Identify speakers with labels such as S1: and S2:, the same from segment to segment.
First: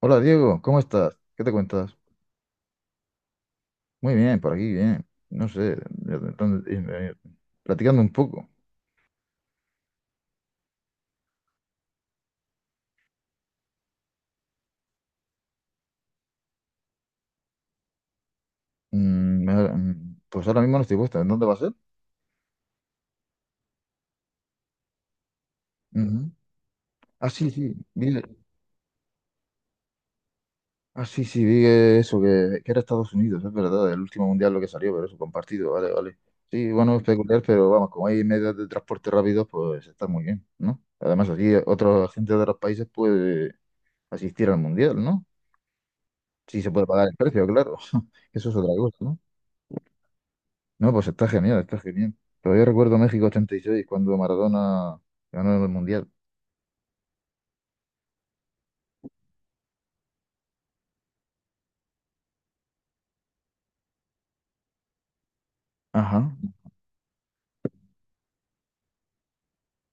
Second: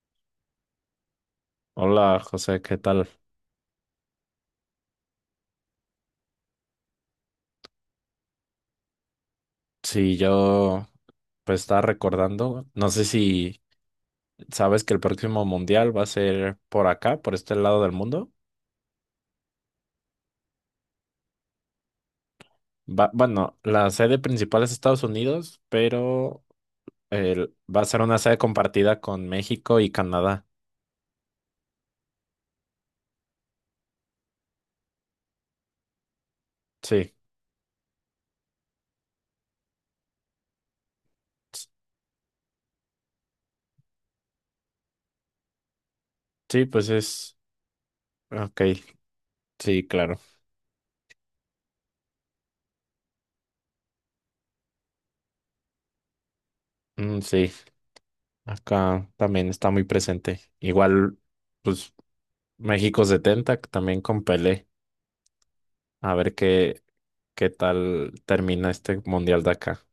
S1: Hola Diego, ¿cómo estás? ¿Qué te cuentas?
S2: Hola José, ¿qué tal?
S1: Muy bien, por aquí, bien. No sé, platicando un poco.
S2: Sí, yo pues estaba recordando, no sé si sabes que el próximo mundial va a ser por acá, por este lado del mundo.
S1: Pues ahora mismo no estoy puesto. ¿En dónde va a ser?
S2: Va, bueno, la sede principal es Estados Unidos,
S1: Ujú.
S2: pero
S1: Ah, sí, sí.
S2: va a ser una sede compartida con México y Canadá.
S1: Ah, sí, sí, vi eso, que era Estados Unidos, es verdad, el último mundial lo que salió, pero eso, compartido, vale, vale. Sí, bueno, es
S2: Sí,
S1: peculiar, pero vamos, como hay medios de transporte rápidos, pues está muy bien, ¿no? Además, aquí
S2: s-
S1: otros agentes de otros países puede asistir al mundial, ¿no? Sí,
S2: sí,
S1: se puede
S2: pues
S1: pagar el
S2: es...
S1: precio, claro. Eso es
S2: Ok,
S1: otra cosa, ¿no?
S2: sí, claro.
S1: No, pues está genial, está genial. Todavía recuerdo México 86 cuando Maradona ganó el Mundial.
S2: Mm, sí, acá también está muy presente. Igual, pues México 70, que también con Pelé. A
S1: Ajá.
S2: ver qué tal termina este mundial de acá.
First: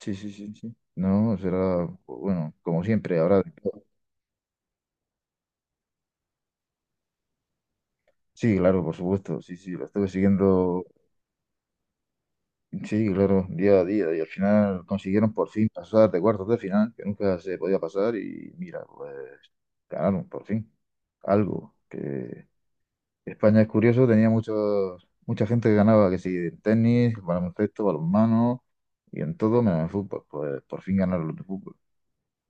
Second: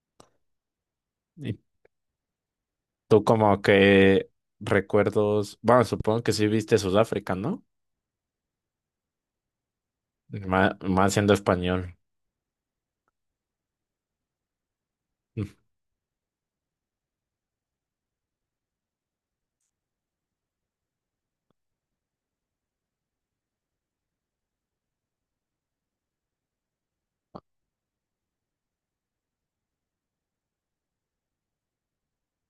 S1: Sí, sí, sí, sí. No,
S2: Y
S1: será, bueno, como siempre,
S2: tú
S1: ahora.
S2: como que recuerdos, bueno, supongo que sí viste Sudáfrica, ¿no?
S1: Sí, claro, por supuesto. Sí, sí, lo estuve siguiendo,
S2: Más, siendo español.
S1: sí, claro, día a día. Y al final consiguieron
S2: Mm.
S1: por fin pasar de cuartos de final, que nunca se podía pasar. Y mira, pues ganaron por fin. Algo que España es curioso, tenía mucha gente que ganaba, que sí, en tenis, baloncesto, balonmano y en todo menos en fútbol. Pues por fin ganaron los de fútbol.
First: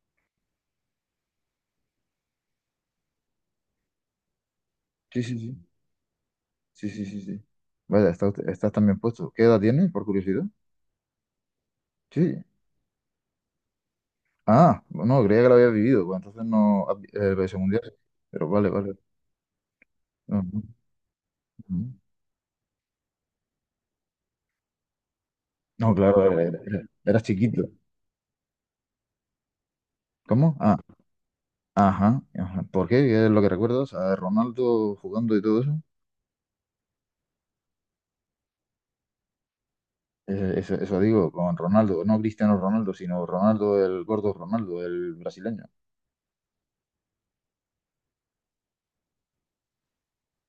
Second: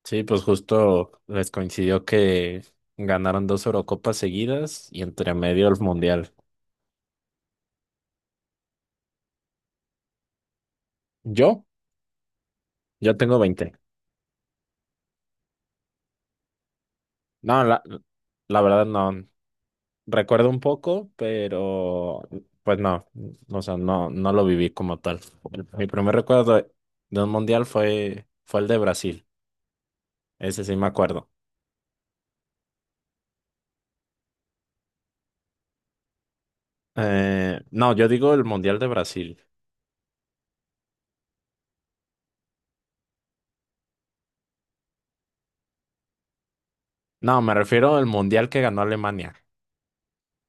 S2: Sí, pues justo les coincidió que ganaron dos Eurocopas seguidas y
S1: Sí,
S2: entre
S1: sí,
S2: medio el mundial.
S1: sí, sí, sí, sí, sí. Vaya, estás también puesto. ¿Qué edad tienes, por curiosidad?
S2: Yo,
S1: Sí.
S2: yo tengo 20.
S1: Ah, no, creía que lo había vivido, pues entonces no, has el beso
S2: No,
S1: mundial. Pero
S2: la
S1: vale,
S2: verdad
S1: vale.
S2: no.
S1: No,
S2: Recuerdo un
S1: no,
S2: poco,
S1: no.
S2: pero pues no, o sea, no lo viví como tal. Mi
S1: No,
S2: primer
S1: claro,
S2: recuerdo de
S1: eras
S2: de un
S1: chiquito.
S2: mundial fue el de Brasil.
S1: ¿Cómo?
S2: Ese sí
S1: Ah,
S2: me acuerdo.
S1: ajá, ajá. ¿Por qué? ¿Qué es lo que recuerdas? A Ronaldo jugando y todo eso.
S2: No, yo digo el Mundial de Brasil.
S1: Eso, eso digo, con Ronaldo, no Cristiano Ronaldo, sino Ronaldo, el gordo Ronaldo, el brasileño.
S2: No, me refiero al Mundial que ganó Alemania.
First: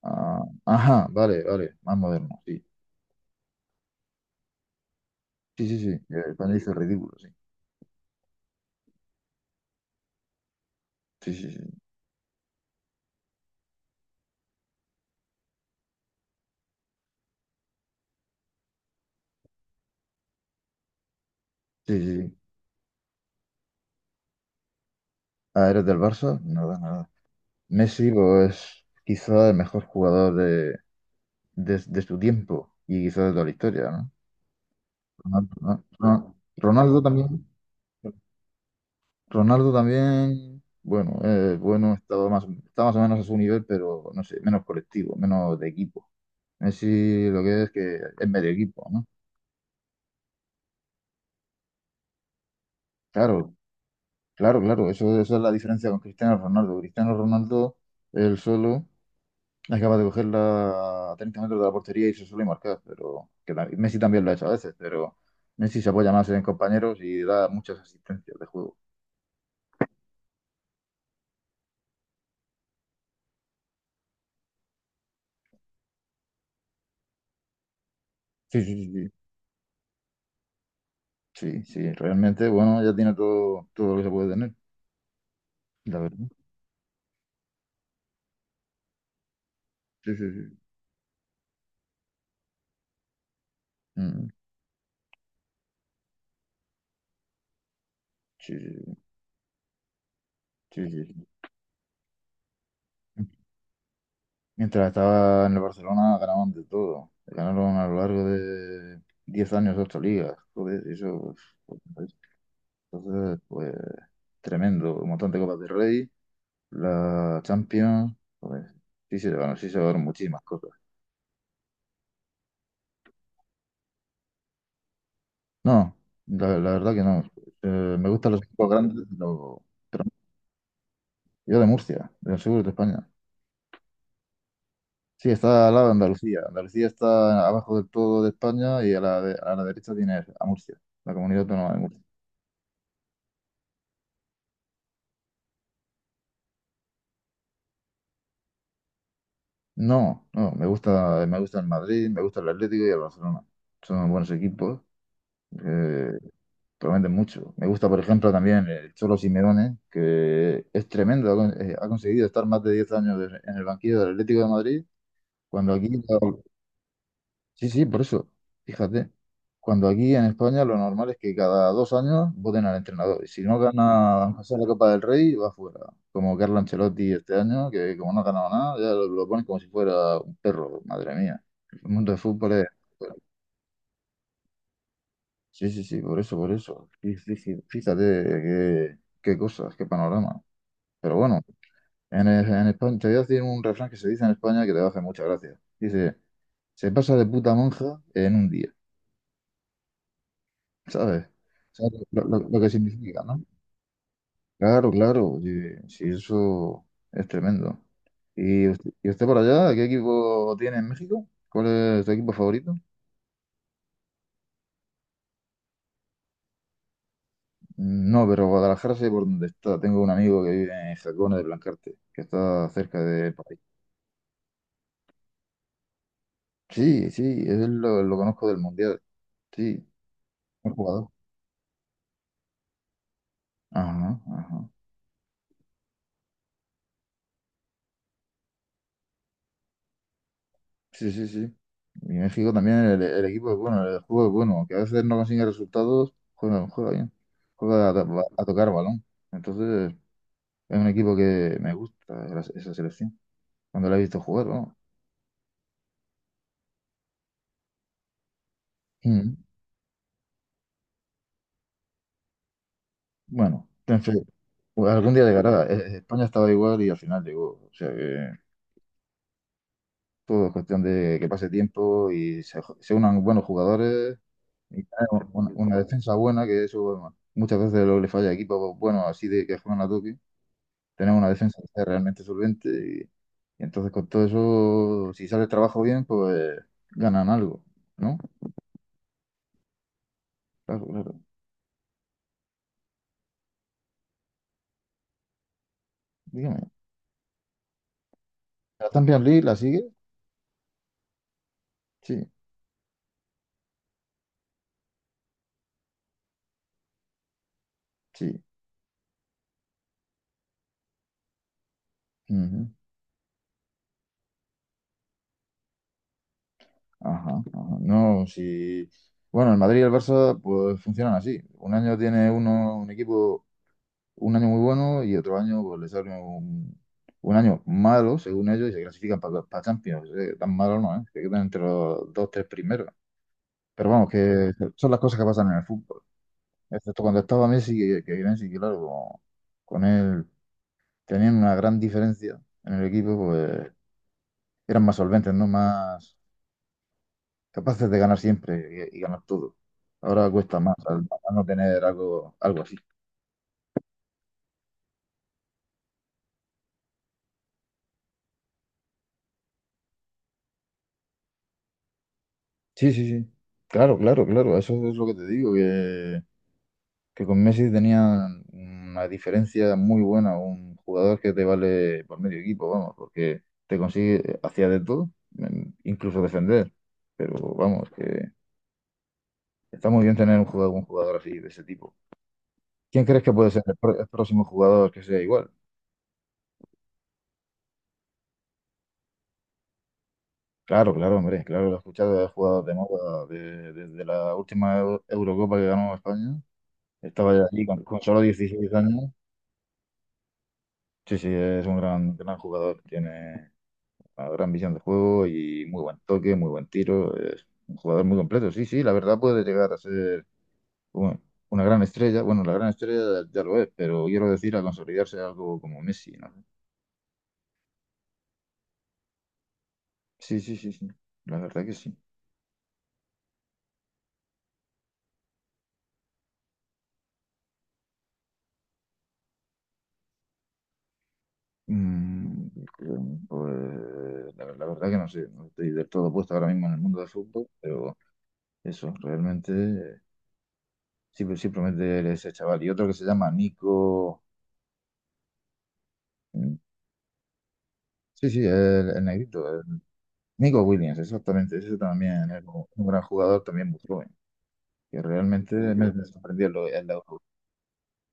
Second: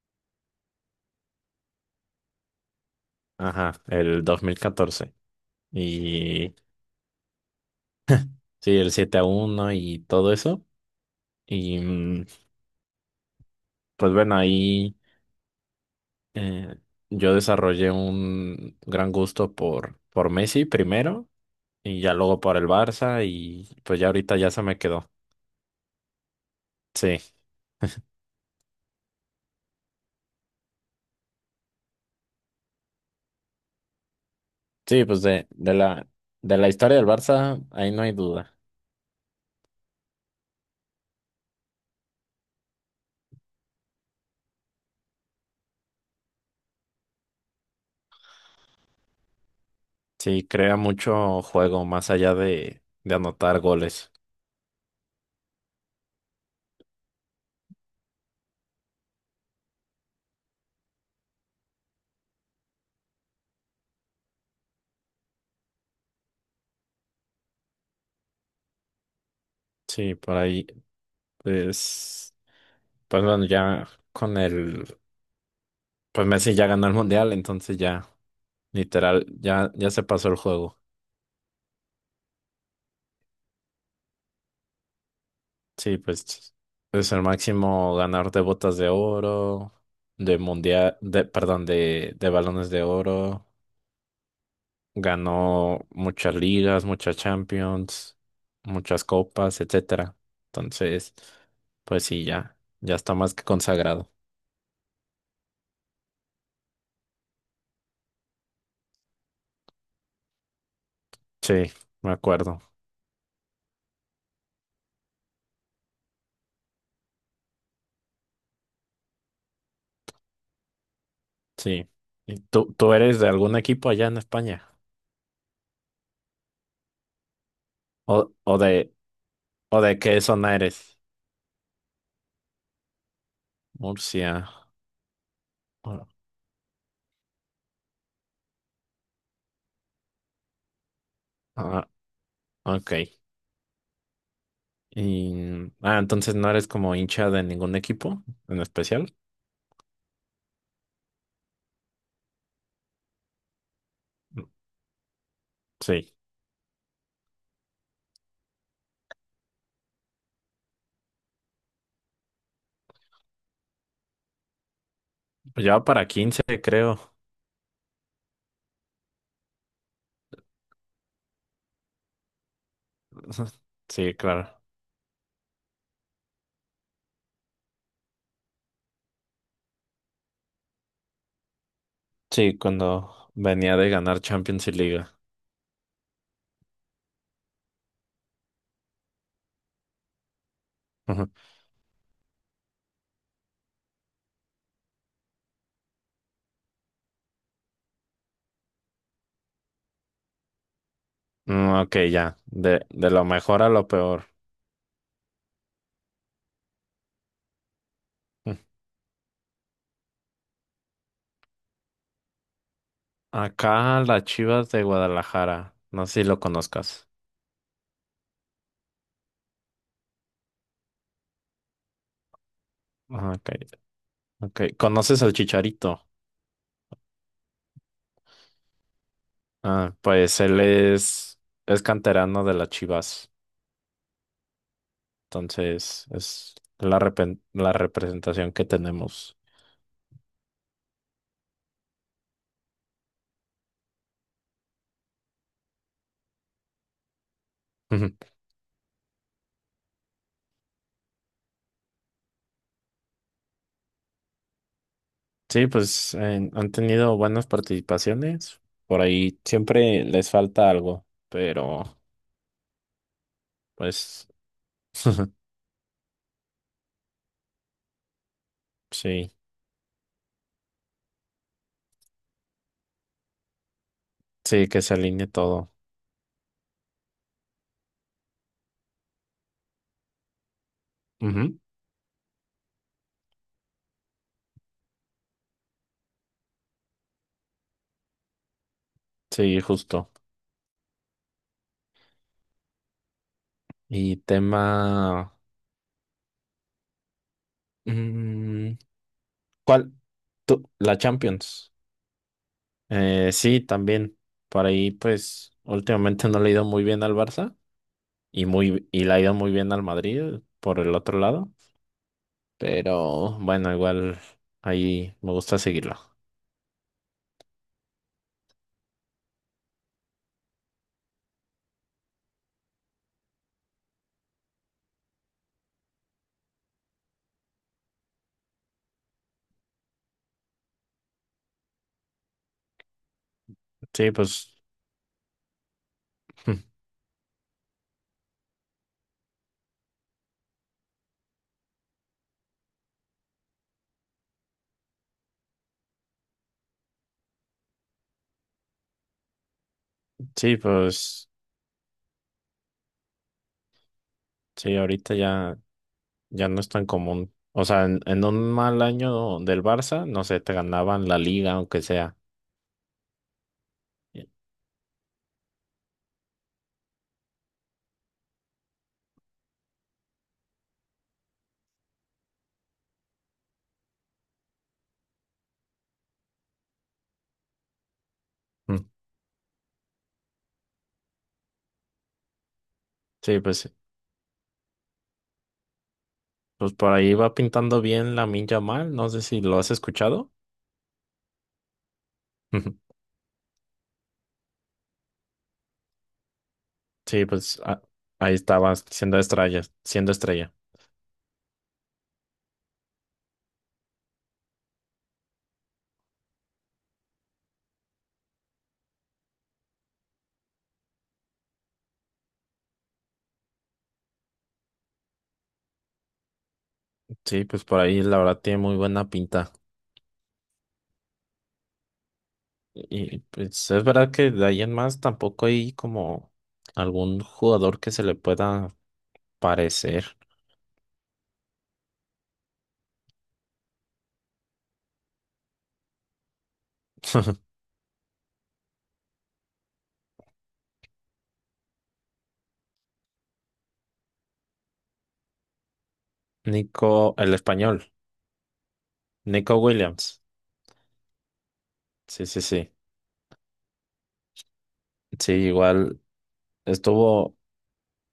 S1: Ah, ajá, vale, vale, más moderno, sí.
S2: Ajá, el 2014.
S1: Sí, sí, sí, el
S2: Y
S1: español hizo el ridículo, sí.
S2: sí, el 7-1 y todo eso.
S1: Sí, sí, sí.
S2: Y pues bueno, ahí eh, yo desarrollé un gran gusto por Messi primero
S1: Sí,
S2: y
S1: sí,
S2: ya
S1: sí.
S2: luego por el Barça y pues ya ahorita ya se me quedó.
S1: Ah, ¿eres del Barça? Nada, nada.
S2: Sí,
S1: Messi, pues, es quizá el mejor jugador de su tiempo y quizá de toda la historia, ¿no?
S2: sí, pues
S1: Ronaldo, ¿no?
S2: de la historia
S1: Ronaldo
S2: del
S1: también.
S2: Barça, ahí no hay duda.
S1: Ronaldo también, bueno, está más o menos a su nivel, pero no sé, menos colectivo, menos de equipo. Messi lo que es medio equipo, ¿no?
S2: Sí, crea mucho juego más allá de
S1: Claro,
S2: anotar goles.
S1: claro, claro, eso es la diferencia con Cristiano Ronaldo. Cristiano Ronaldo, él solo, acaba de cogerla a 30 metros de la portería y se suele marcar, pero que Messi también lo ha hecho a veces, pero Messi se apoya más en compañeros y da muchas asistencias de juego.
S2: Sí, por ahí, pues, pues bueno, ya con el, pues Messi ya ganó el mundial, entonces ya,
S1: Sí, sí, sí,
S2: literal, ya se pasó el juego.
S1: sí, sí, sí, realmente, bueno, ya tiene todo, todo lo que se puede tener, la
S2: Sí,
S1: verdad.
S2: pues es el máximo ganador de botas de oro,
S1: Sí, sí,
S2: de
S1: sí.
S2: mundial, perdón, de balones de oro.
S1: Mm,
S2: Ganó muchas ligas, muchas Champions,
S1: sí, sí,
S2: muchas copas, etcétera.
S1: sí, sí,
S2: Entonces, pues sí, ya está
S1: sí.
S2: más que consagrado.
S1: Mientras estaba en el Barcelona ganaban de todo. Ganaron a lo largo de 10 años ocho ligas. Joder, eso,
S2: Sí,
S1: pues,
S2: me acuerdo.
S1: entonces, pues tremendo. Un montón de Copas del Rey, la Champions. Joder, sí se llevaron muchísimas cosas.
S2: Sí. ¿Y tú eres de algún equipo allá en España?
S1: No, la verdad que no. Me gustan
S2: ¿O,
S1: los
S2: o
S1: equipos
S2: de,
S1: grandes, pero
S2: o de qué zona eres?
S1: yo de Murcia, del sur de España.
S2: Murcia.
S1: Sí, está al lado de
S2: Ah,
S1: Andalucía. Andalucía está abajo del todo de España y a la derecha tiene a Murcia, la comunidad autónoma de
S2: ah,
S1: Murcia.
S2: ok. Y, ah, entonces no eres como hincha de ningún equipo en especial.
S1: No, no, me gusta el Madrid, me gusta el Atlético y el Barcelona. Son buenos equipos,
S2: Sí.
S1: eh, prometen mucho. Me gusta, por ejemplo, también el Cholo Simeone, que es tremendo, ha conseguido estar más de 10 años en el banquillo del Atlético de Madrid, cuando
S2: Ya
S1: aquí
S2: para 15 creo.
S1: sí, sí, por eso. Fíjate, cuando aquí en España lo normal es que cada 2 años voten al entrenador. Y si no
S2: Sí,
S1: gana aunque sea
S2: claro.
S1: la Copa del Rey, va fuera. Como Carlo Ancelotti este año, que como no ha ganado nada, ya lo ponen como si fuera un perro. Madre mía. El mundo del fútbol
S2: Sí,
S1: bueno,
S2: cuando venía de ganar Champions y Liga.
S1: sí, sí, sí, por eso, por eso. Sí, sí, sí. Fíjate qué cosas, qué panorama. Pero
S2: Ujú.
S1: bueno, en España, te voy a decir un refrán que se dice en España que te va a hacer mucha gracia. Dice, se pasa de puta monja en un día. ¿Sabes?
S2: Mm,
S1: O
S2: ok,
S1: lo,
S2: ya.
S1: lo- lo que
S2: De
S1: significa,
S2: lo
S1: ¿no?
S2: mejor a lo peor.
S1: Claro, claro, oye, sí, eso es tremendo.
S2: Mm.
S1: ¿Y usted por allá, qué equipo tiene en México? ¿Cuál es tu equipo favorito?
S2: Acá las Chivas de Guadalajara. No sé si lo conozcas.
S1: No, pero Guadalajara sé por dónde está. Tengo un amigo que vive en Jacona de Blancarte, que está cerca de
S2: Ah,
S1: por
S2: ok,
S1: ahí.
S2: ok. ¿Conoces al Chicharito?
S1: Sí, sí, él lo conozco del Mundial. Sí,
S2: Ah, pues él
S1: buen jugador.
S2: es canterano de las Chivas.
S1: Ajá, ajá.
S2: Entonces, es la representación que tenemos.
S1: Sí, sí, sí. Y México también, el equipo es bueno, el juego es bueno, que a veces no consigue resultados, juega bien, juega
S2: Ujú.
S1: a tocar balón. Entonces, es un equipo que me gusta esa selección, cuando la he visto jugar, ¿no?
S2: Sí, pues han tenido buenas participaciones. Por
S1: Mm.
S2: ahí siempre les falta algo, pero
S1: Bueno, en fin,
S2: pues.
S1: pues algún día llegará. España estaba igual y al final llegó. O sea que
S2: Sí,
S1: todo es cuestión de que pase tiempo y se unan buenos jugadores
S2: sí,
S1: y
S2: que se
S1: tener
S2: alinee
S1: una,
S2: todo.
S1: una defensa buena, que eso bueno, muchas veces lo que le falla a equipos buenos así de que juegan a toque. Tenemos una defensa
S2: Ujú.
S1: que sea realmente solvente y entonces con todo eso, si sale el trabajo bien, pues ganan algo, ¿no?
S2: Sí, justo.
S1: Claro, claro.
S2: Y tema...
S1: Dígame,
S2: mm,
S1: ¿la Champions League la sigue?
S2: ¿Cuál? Tú, la Champions.
S1: Sí,
S2: Sí, también. Por ahí, pues, últimamente no le ha ido muy bien al Barça
S1: sí.
S2: y le ha ido muy bien al Madrid por el otro lado.
S1: Ujú.
S2: Pero bueno, igual ahí me gusta seguirlo.
S1: Ajá, ajá. No, si... bueno, el Madrid y el Barça pues funcionan así. Un año tiene uno, un equipo, un año muy bueno y otro año pues le sale un año malo, según ellos, y se clasifican para Champions. Tan malo no, ¿eh? Se quedan entre los dos, tres primeros. Pero vamos,
S2: Sí, pues,
S1: que son las cosas que pasan en el fútbol. Excepto cuando estaba Messi, que Messi, claro, como con él tenían una gran diferencia en el equipo, pues eran más solventes, ¿no? Más capaces de ganar siempre y ganar todo. Ahora
S2: sí,
S1: cuesta más al,
S2: pues,
S1: al no tener algo, algo así.
S2: sí, ahorita ya. Ya no es tan común. O sea, en un mal año del Barça, no sé, te ganaban la liga, aunque sea.
S1: Sí, sí, sí. Claro, claro, claro. Eso es lo que te digo, que con Messi tenían una diferencia muy buena, un jugador que te vale por medio equipo, vamos, porque te consigue, hacía de todo, incluso defender. Pero vamos,
S2: mm,
S1: está muy bien tener un jugador así de ese tipo. ¿Quién crees que
S2: Sí,
S1: puede ser
S2: pues,
S1: el próximo jugador que sea igual?
S2: por ahí va pintando bien la Lamine mal no sé si lo has escuchado.
S1: Claro, claro, hombre, claro, lo he escuchado, he jugado de
S2: Ujú.
S1: moda desde la última Eurocopa que ganó España.
S2: Sí,
S1: Estaba ya
S2: pues
S1: allí con solo
S2: ahí
S1: 16
S2: estaba
S1: años.
S2: siendo estrella, siendo estrella.
S1: Sí, sí, es un gran, gran jugador, tiene una gran visión de juego y muy buen toque, muy buen tiro. Es un jugador muy completo. Sí, sí, la verdad puede llegar a ser un- una gran estrella. Bueno, la gran estrella ya lo es, pero quiero decir a consolidarse algo como Messi, ¿no?
S2: Sí, pues por ahí la verdad tiene muy buena pinta.
S1: Sí, sí, sí, sí. La verdad que sí.
S2: Y pues es verdad que de ahí en más tampoco hay como algún jugador que se le pueda parecer.
S1: Mm, pues, la verdad que no sé, no estoy del todo puesto ahora mismo en el mundo del fútbol, pero eso, realmente sí, pues sí promete ese chaval. Y otro que se llama Nico. Mm,
S2: Nico, el español,
S1: sí, sí, el negrito,
S2: Nico Williams.
S1: Nico Williams, exactamente. Ese
S2: Sí,
S1: también
S2: sí,
S1: es un,
S2: sí.
S1: un gran jugador, también muy joven. Que
S2: Sí,
S1: realmente me,
S2: igual
S1: me sorprendió el Euro.
S2: estuvo,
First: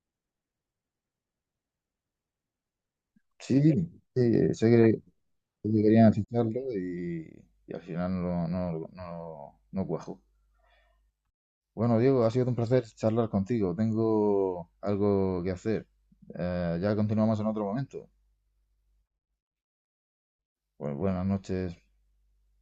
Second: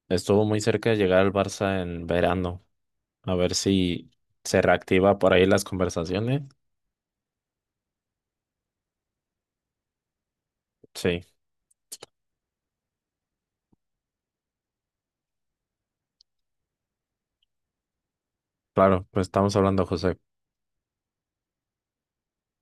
S2: estuvo muy cerca de llegar al Barça en verano. A ver
S1: Sí,
S2: si
S1: sí,
S2: se
S1: sé que,
S2: reactiva por ahí las
S1: sé que querían
S2: conversaciones.
S1: ficharlo y al final no, no, no, no cuajó.
S2: Sí,
S1: Bueno, Diego, ha sido un placer charlar contigo. Tengo algo que hacer. Ya continuamos en otro momento.
S2: claro, pues estamos hablando, José.
S1: Bueno, buenas noches.